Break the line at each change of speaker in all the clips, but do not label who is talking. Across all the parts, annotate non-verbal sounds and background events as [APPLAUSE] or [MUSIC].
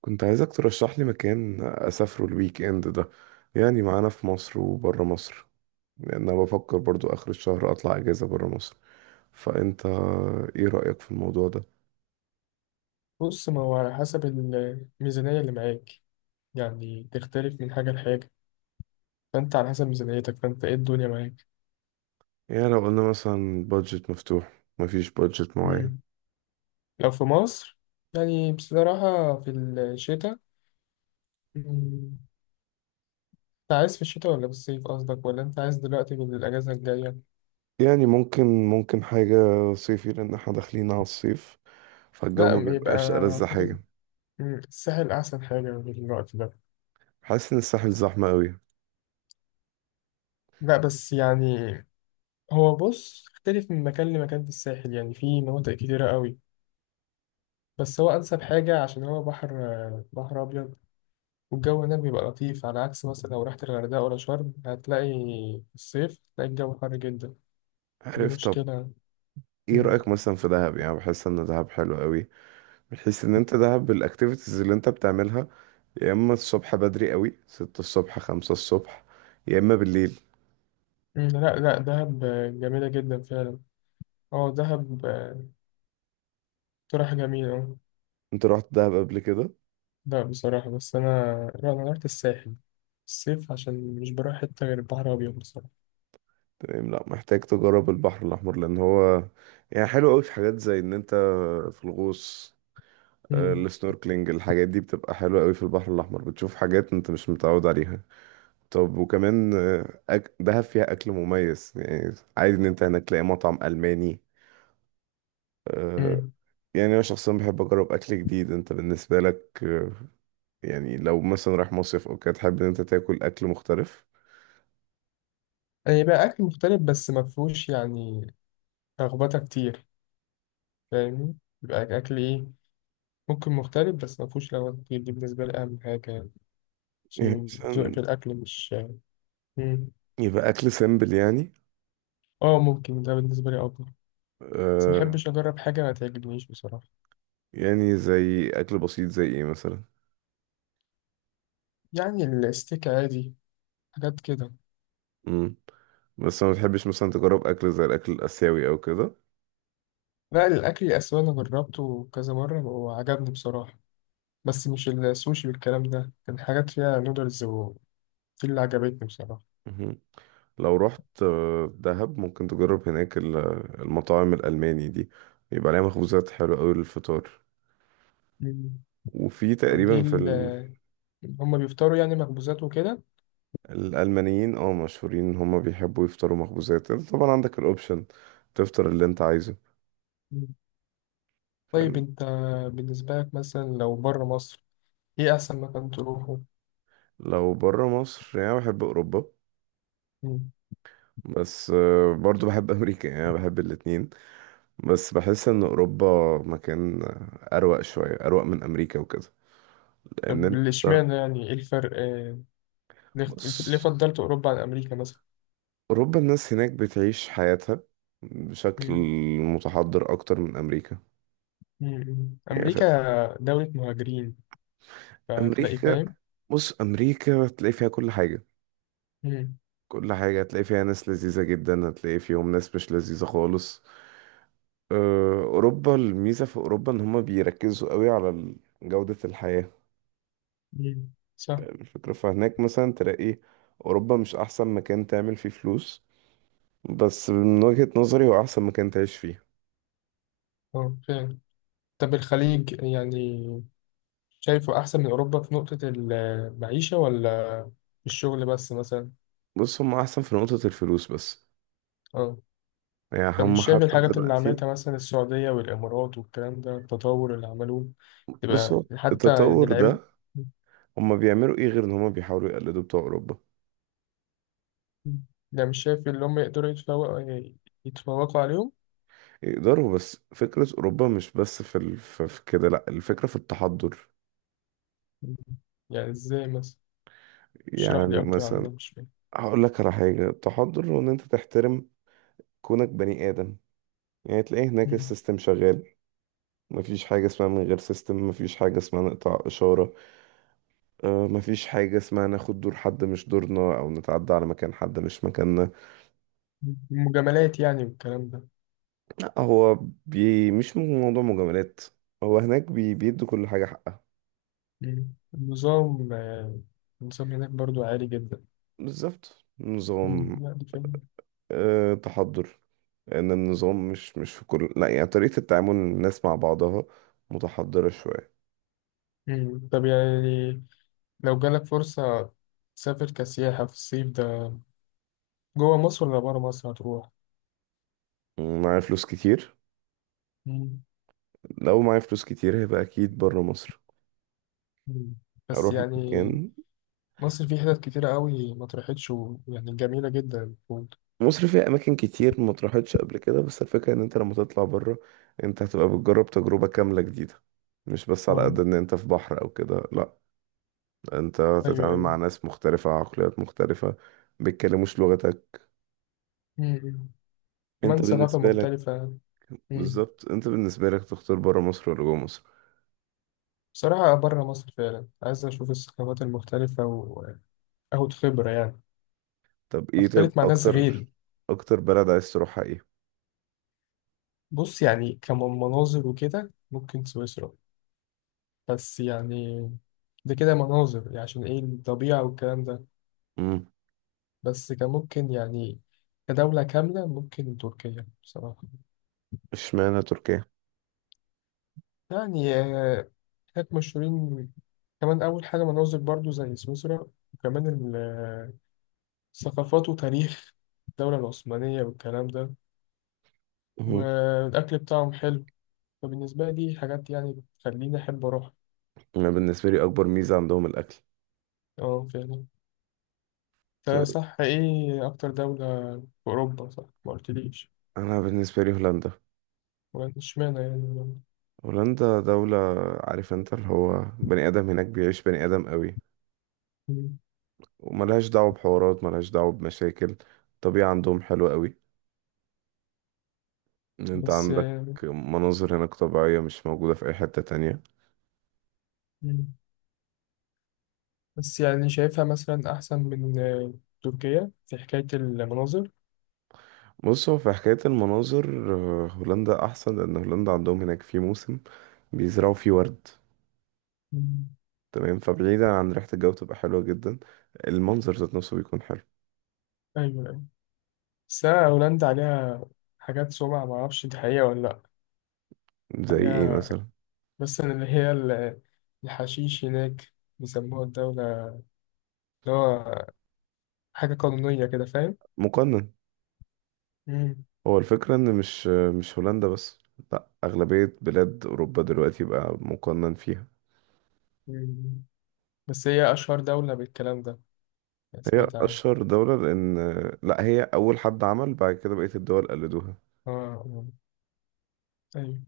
كنت عايزك ترشح لي مكان أسافره الويك إند ده، يعني معانا في مصر وبره مصر، لأن أنا بفكر برضو آخر الشهر أطلع أجازة بره مصر. فأنت إيه رأيك في الموضوع ده؟
بص، ما هو على حسب الميزانية اللي معاك، يعني تختلف من حاجة لحاجة. فأنت على حسب ميزانيتك، فأنت إيه الدنيا معاك؟
يعني لو قلنا مثلا بادجت مفتوح، مفيش بادجت معين.
مم. لو في مصر، يعني بصراحة في الشتاء. مم، أنت عايز في الشتاء ولا في الصيف قصدك، ولا أنت عايز دلوقتي في الأجازة الجاية؟
يعني ممكن، حاجة صيفي، لأن احنا داخلين على الصيف، فالجو
لا،
ما
ما يبقى
بيبقاش ألذ
أعتقد.
حاجة.
الساحل أحسن حاجة في الوقت ده.
حاسس إن الساحل زحمة أوي.
لا، بس يعني هو بص اختلف من مكان لمكان في الساحل، يعني في مناطق كتيرة قوي. بس هو أنسب حاجة عشان هو بحر، بحر أبيض. والجو هناك بيبقى لطيف على عكس مثلا لو رحت الغردقة ولا شرم، هتلاقي في الصيف، هتلاقي الجو حر جدا. دي
عارف، طب
مشكلة.
ايه
مم.
رأيك مثلا في دهب؟ يعني بحس ان دهب حلو قوي. بحس ان انت دهب بالاكتيفيتيز اللي انت بتعملها، يا اما الصبح بدري قوي، ستة الصبح، خمسة الصبح، يا اما بالليل.
مم. لا، لا، دهب جميلة جدا فعلا. اه، دهب. اقتراح جميل، اه.
انت رحت دهب قبل كده؟
لا بصراحة، بس أنا، لا، أنا رحت الساحل الصيف عشان مش بروح حتة غير البحر الأبيض بصراحة.
تمام، لا محتاج تجرب البحر الاحمر، لان هو يعني حلو قوي في حاجات زي ان انت في الغوص.
مم.
السنوركلينج، الحاجات دي بتبقى حلوة قوي في البحر الاحمر، بتشوف حاجات انت مش متعود عليها. طب وكمان دهب فيها اكل مميز، يعني عادي ان انت هناك تلاقي مطعم الماني. آه،
مم.
يعني انا شخصيا بحب اجرب اكل جديد. انت بالنسبة لك يعني لو مثلا رايح مصيف او كده، تحب ان انت تاكل اكل مختلف؟
يعني بقى أكل مختلف بس مفهوش، يعني، لخبطة كتير. فاهمني؟ يبقى أكل إيه؟ ممكن مختلف بس مفهوش لخبطة كتير، دي بالنسبة لي أهم حاجة،
يعني
عشان ذوقي
مثلا
في الأكل مش... مم.
يبقى اكل سيمبل يعني.
اه، ممكن ده بالنسبة لي أفضل. بس
آه.
مبحبش أجرب حاجة ما تعجبنيش بصراحة.
يعني زي اكل بسيط زي ايه مثلا؟
يعني الستيك عادي، حاجات كده.
امم. بس ما تحبش مثلا تجرب اكل زي الاكل الاسيوي او كده؟
لا، الأكل الآسيوي أنا جربته كذا مرة وعجبني بصراحة، بس مش السوشي والكلام ده، كان حاجات فيها نودلز، ودي اللي عجبتني بصراحة.
مهم. لو رحت دهب ممكن تجرب هناك المطاعم الالماني دي، يبقى عليها مخبوزات حلوه قوي للفطار.
مم.
وفي
طب
تقريبا في ال...
هما بيفطروا يعني مخبوزات وكده؟
الالمانيين مشهورين ان هم بيحبوا يفطروا مخبوزات. انت طبعا عندك الاوبشن تفطر اللي انت عايزه.
مم. طيب، أنت بالنسبة لك مثلا لو بره مصر، إيه أحسن مكان تروحه؟
لو بره مصر يعني أنا بحب اوروبا،
مم.
بس برضو بحب امريكا، يعني أنا بحب الاتنين. بس بحس ان اوروبا مكان اروق شوية، اروق من امريكا وكده. لان
طب،
انت
اشمعنى؟ يعني إيه الفرق، ليه ليه
بص،
فضلت أوروبا عن أمريكا مثلا؟
اوروبا الناس هناك بتعيش حياتها بشكل
مم.
متحضر اكتر من امريكا.
مم.
يعني
أمريكا
فاهم.
دولة مهاجرين، فتلاقي،
امريكا
فاهم؟
بص، امريكا هتلاقي فيها كل حاجة.
مم.
كل حاجة هتلاقي فيها ناس لذيذة جدا، هتلاقي فيهم ناس مش لذيذة خالص. أوروبا، الميزة في أوروبا إن هما بيركزوا قوي على جودة الحياة.
مم. صح.
الفكرة، فهناك مثلا تلاقي أوروبا مش أحسن مكان تعمل فيه فلوس، بس من وجهة نظري هو أحسن مكان تعيش فيه.
اه، فعلا. طب الخليج، يعني شايفه أحسن من أوروبا في نقطة المعيشة، ولا في الشغل بس مثلا؟
بص هما أحسن في نقطة الفلوس بس.
اه.
يعني
طب،
هما
مش شايف
حتى
الحاجات اللي
دلوقتي.
عملتها مثلا السعودية والإمارات والكلام ده، التطور اللي عملوه؟
بص،
تبقى
هو
حتى يعني
التطور
لعيبة.
ده هما بيعملوا إيه غير إن هما بيحاولوا يقلدوا بتوع أوروبا.
ده، مش شايف اللي هم يقدروا يتفوقوا عليهم؟
يقدروا، بس فكرة أوروبا مش بس في كده، لأ، الفكرة في التحضر.
يعني ازاي مثلا؟ اشرح
يعني
لي أكتر عن ده،
مثلا،
مش فاهم.
هقول لك على حاجة. التحضر هو إن أنت تحترم كونك بني آدم. يعني تلاقيه هناك
مم.
السيستم شغال، مفيش حاجة اسمها من غير سيستم، مفيش حاجة اسمها نقطع إشارة. مفيش حاجة اسمها ناخد دور حد مش دورنا، أو نتعدى على مكان حد مش مكاننا.
المجاملات يعني والكلام ده؟
لا، هو مش موضوع مجاملات، هو هناك بيدوا كل حاجة حقها.
مم. النظام هناك برضو عالي جدا.
بالظبط،
مم.
نظام.
يعني فاهم.
أه، تحضر، لأن النظام مش في كل، لا، يعني طريقة التعامل الناس مع بعضها متحضرة شوية.
مم. طب، يعني لو جالك فرصة تسافر كسياحة في الصيف ده، جوه مصر ولا بره مصر هتروح؟
معايا فلوس كتير.
مم.
لو معايا فلوس كتير هيبقى أكيد برا مصر،
مم. بس
اروح
يعني
مكان.
مصر فيه حتت كتيرة قوي ما اتروحتش، ويعني جميلة جدا المفروض.
مصر فيها اماكن كتير ما اتراحتش قبل كده، بس الفكره ان انت لما تطلع بره، انت هتبقى بتجرب تجربه كامله جديده، مش بس على
اه.
قد ان انت في بحر او كده، لا، انت
أيوه،
هتتعامل مع
أيوه.
ناس مختلفه، عقليات مختلفه، بيتكلموش لغتك.
مم.
انت
كمان ثقافة
بالنسبه لك
مختلفة. مم.
بالظبط، انت بالنسبه لك تختار بره مصر ولا جوه مصر؟
بصراحة بره مصر، فعلا عايز أشوف الثقافات المختلفة وآخد خبرة، يعني
طب،
أختلط مع ناس
اكتر،
غيري.
اكتر بلد عايز تروحها ايه؟
بص، يعني كمناظر وكده ممكن سويسرا، بس يعني ده كده مناظر يعني عشان إيه، الطبيعة والكلام ده.
امم.
بس كممكن يعني، كدولة كاملة ممكن تركيا بصراحة.
اشمعنى تركيا؟
يعني هناك مشهورين. كمان أول حاجة مناظر برضو زي سويسرا، وكمان الثقافات وتاريخ الدولة العثمانية والكلام ده.
مم.
والأكل بتاعهم حلو. فبالنسبة لي دي حاجات يعني بتخليني أحب أروح.
انا بالنسبه لي اكبر ميزه عندهم الاكل.
اه، فعلا. ده
طيب،
صح، إيه أكتر دولة في أوروبا؟ صح، ما قلتليش.
انا بالنسبه لي هولندا.
ولا اشمعنى يعني؟
هولندا دولة، عارف انت اللي هو بني آدم، هناك بيعيش بني آدم قوي،
مم.
وملهاش دعوة بحوارات، ملهاش دعوة بمشاكل. الطبيعة عندهم حلوة قوي، ان انت
بس.
عندك مناظر هناك طبيعية مش موجودة في أي حتة تانية.
مم. بس يعني شايفها مثلا أحسن من تركيا في حكاية المناظر؟
بص، هو في حكاية المناظر هولندا أحسن، لأن هولندا عندهم هناك في موسم بيزرعوا فيه ورد.
مم.
تمام، فبعيدا عن ريحة الجو بتبقى حلوة جدا، المنظر ذات نفسه بيكون حلو.
أيوة، أيوة. بس أنا هولندا عليها حاجات سمعة، معرفش دي حقيقة ولا لأ.
زي ايه
عليها،
مثلا؟
بس اللي هي الحشيش هناك، بيسموها الدولة اللي هو حاجة قانونية كده، فاهم؟
مقنن.
مم.
هو الفكرة ان مش هولندا بس، لا، اغلبية بلاد اوروبا دلوقتي بقى مقنن فيها.
مم. بس هي أشهر دولة بالكلام ده، يعني
هي
سمعت عنها.
اشهر دولة لان، لا، هي اول حد عمل، بعد كده بقية الدول قلدوها،
آه، آه. أيوة.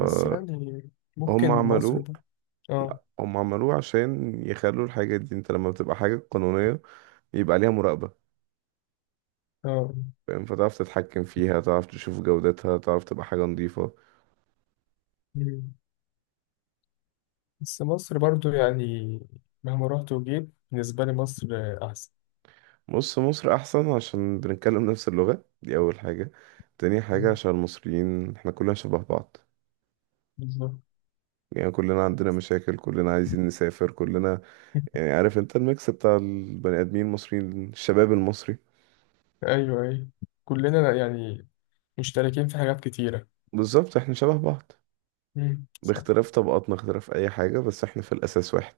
بس يعني ممكن مصر
عملوه.
ب... آه،
لا، هم عملوه عشان يخلوا الحاجة دي، انت لما بتبقى حاجة قانونية يبقى عليها مراقبة.
آه.
فاهم، فتعرف تتحكم فيها، تعرف تشوف جودتها، تعرف تبقى حاجة نظيفة.
مم. بس مصر برضو يعني، مهما رحت وجيت بالنسبة لي مصر أحسن.
بص مصر احسن عشان بنتكلم نفس اللغة، دي اول حاجة. تاني حاجة
مم.
عشان المصريين احنا كلنا شبه بعض،
بالظبط.
يعني كلنا عندنا مشاكل، كلنا عايزين نسافر كلنا.
[LAUGHS]
يعني عارف انت الميكس بتاع البني ادمين المصريين، الشباب المصري.
أيوة، أيوة. كلنا يعني مشتركين في حاجات كتيرة.
بالظبط، احنا شبه بعض،
مم.
باختلاف طبقاتنا، اختلاف اي حاجة، بس احنا في الاساس واحد.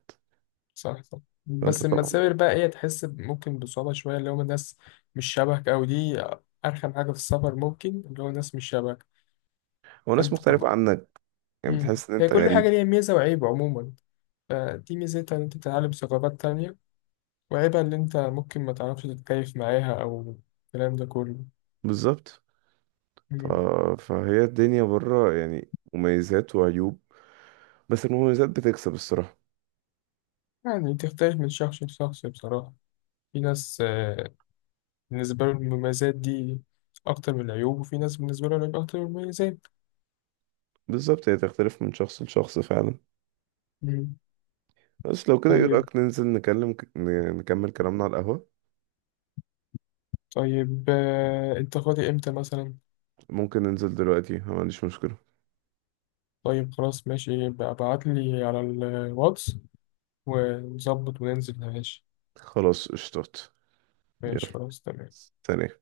صح، صح.
فانت
بس لما
طبعا.
تسافر بقى، ايه، تحس ممكن بصعوبة شوية، اللي هم الناس مش شبهك، أو دي أرخم حاجة في السفر، ممكن اللي هو الناس مش شبهك.
هو ناس
فأنت
مختلفة
بتبقى-
عنك، يعني
مم.
بتحس ان
هي
انت
كل
غريب.
حاجة ليها ميزة وعيب عموما، فدي ميزتها إن أنت تتعلم ثقافات تانية، وعيبها إن أنت ممكن ما تعرفش تتكيف معاها، أو الكلام ده كله.
بالظبط. ف...
مم.
فهي الدنيا بره يعني مميزات وعيوب، بس المميزات بتكسب الصراحة.
يعني تختلف من شخص لشخص بصراحة. في ناس بالنسبة لهم المميزات دي أكتر من العيوب، وفي ناس بالنسبة لهم العيوب أكتر من المميزات.
بالظبط، هي تختلف من شخص لشخص فعلا.
مم.
بس لو كده، ايه
طيب.
رأيك ننزل نكمل كلامنا على القهوة؟
طيب، انت فاضي امتى مثلا؟
ممكن ننزل دلوقتي، أنا ما عنديش مشكلة.
طيب، خلاص، ماشي، يبقى ابعت لي على الواتس ونظبط وننزل، ماشي.
خلاص اشطت. يلا.
ماشي، خلاص، تمام.
ثانية.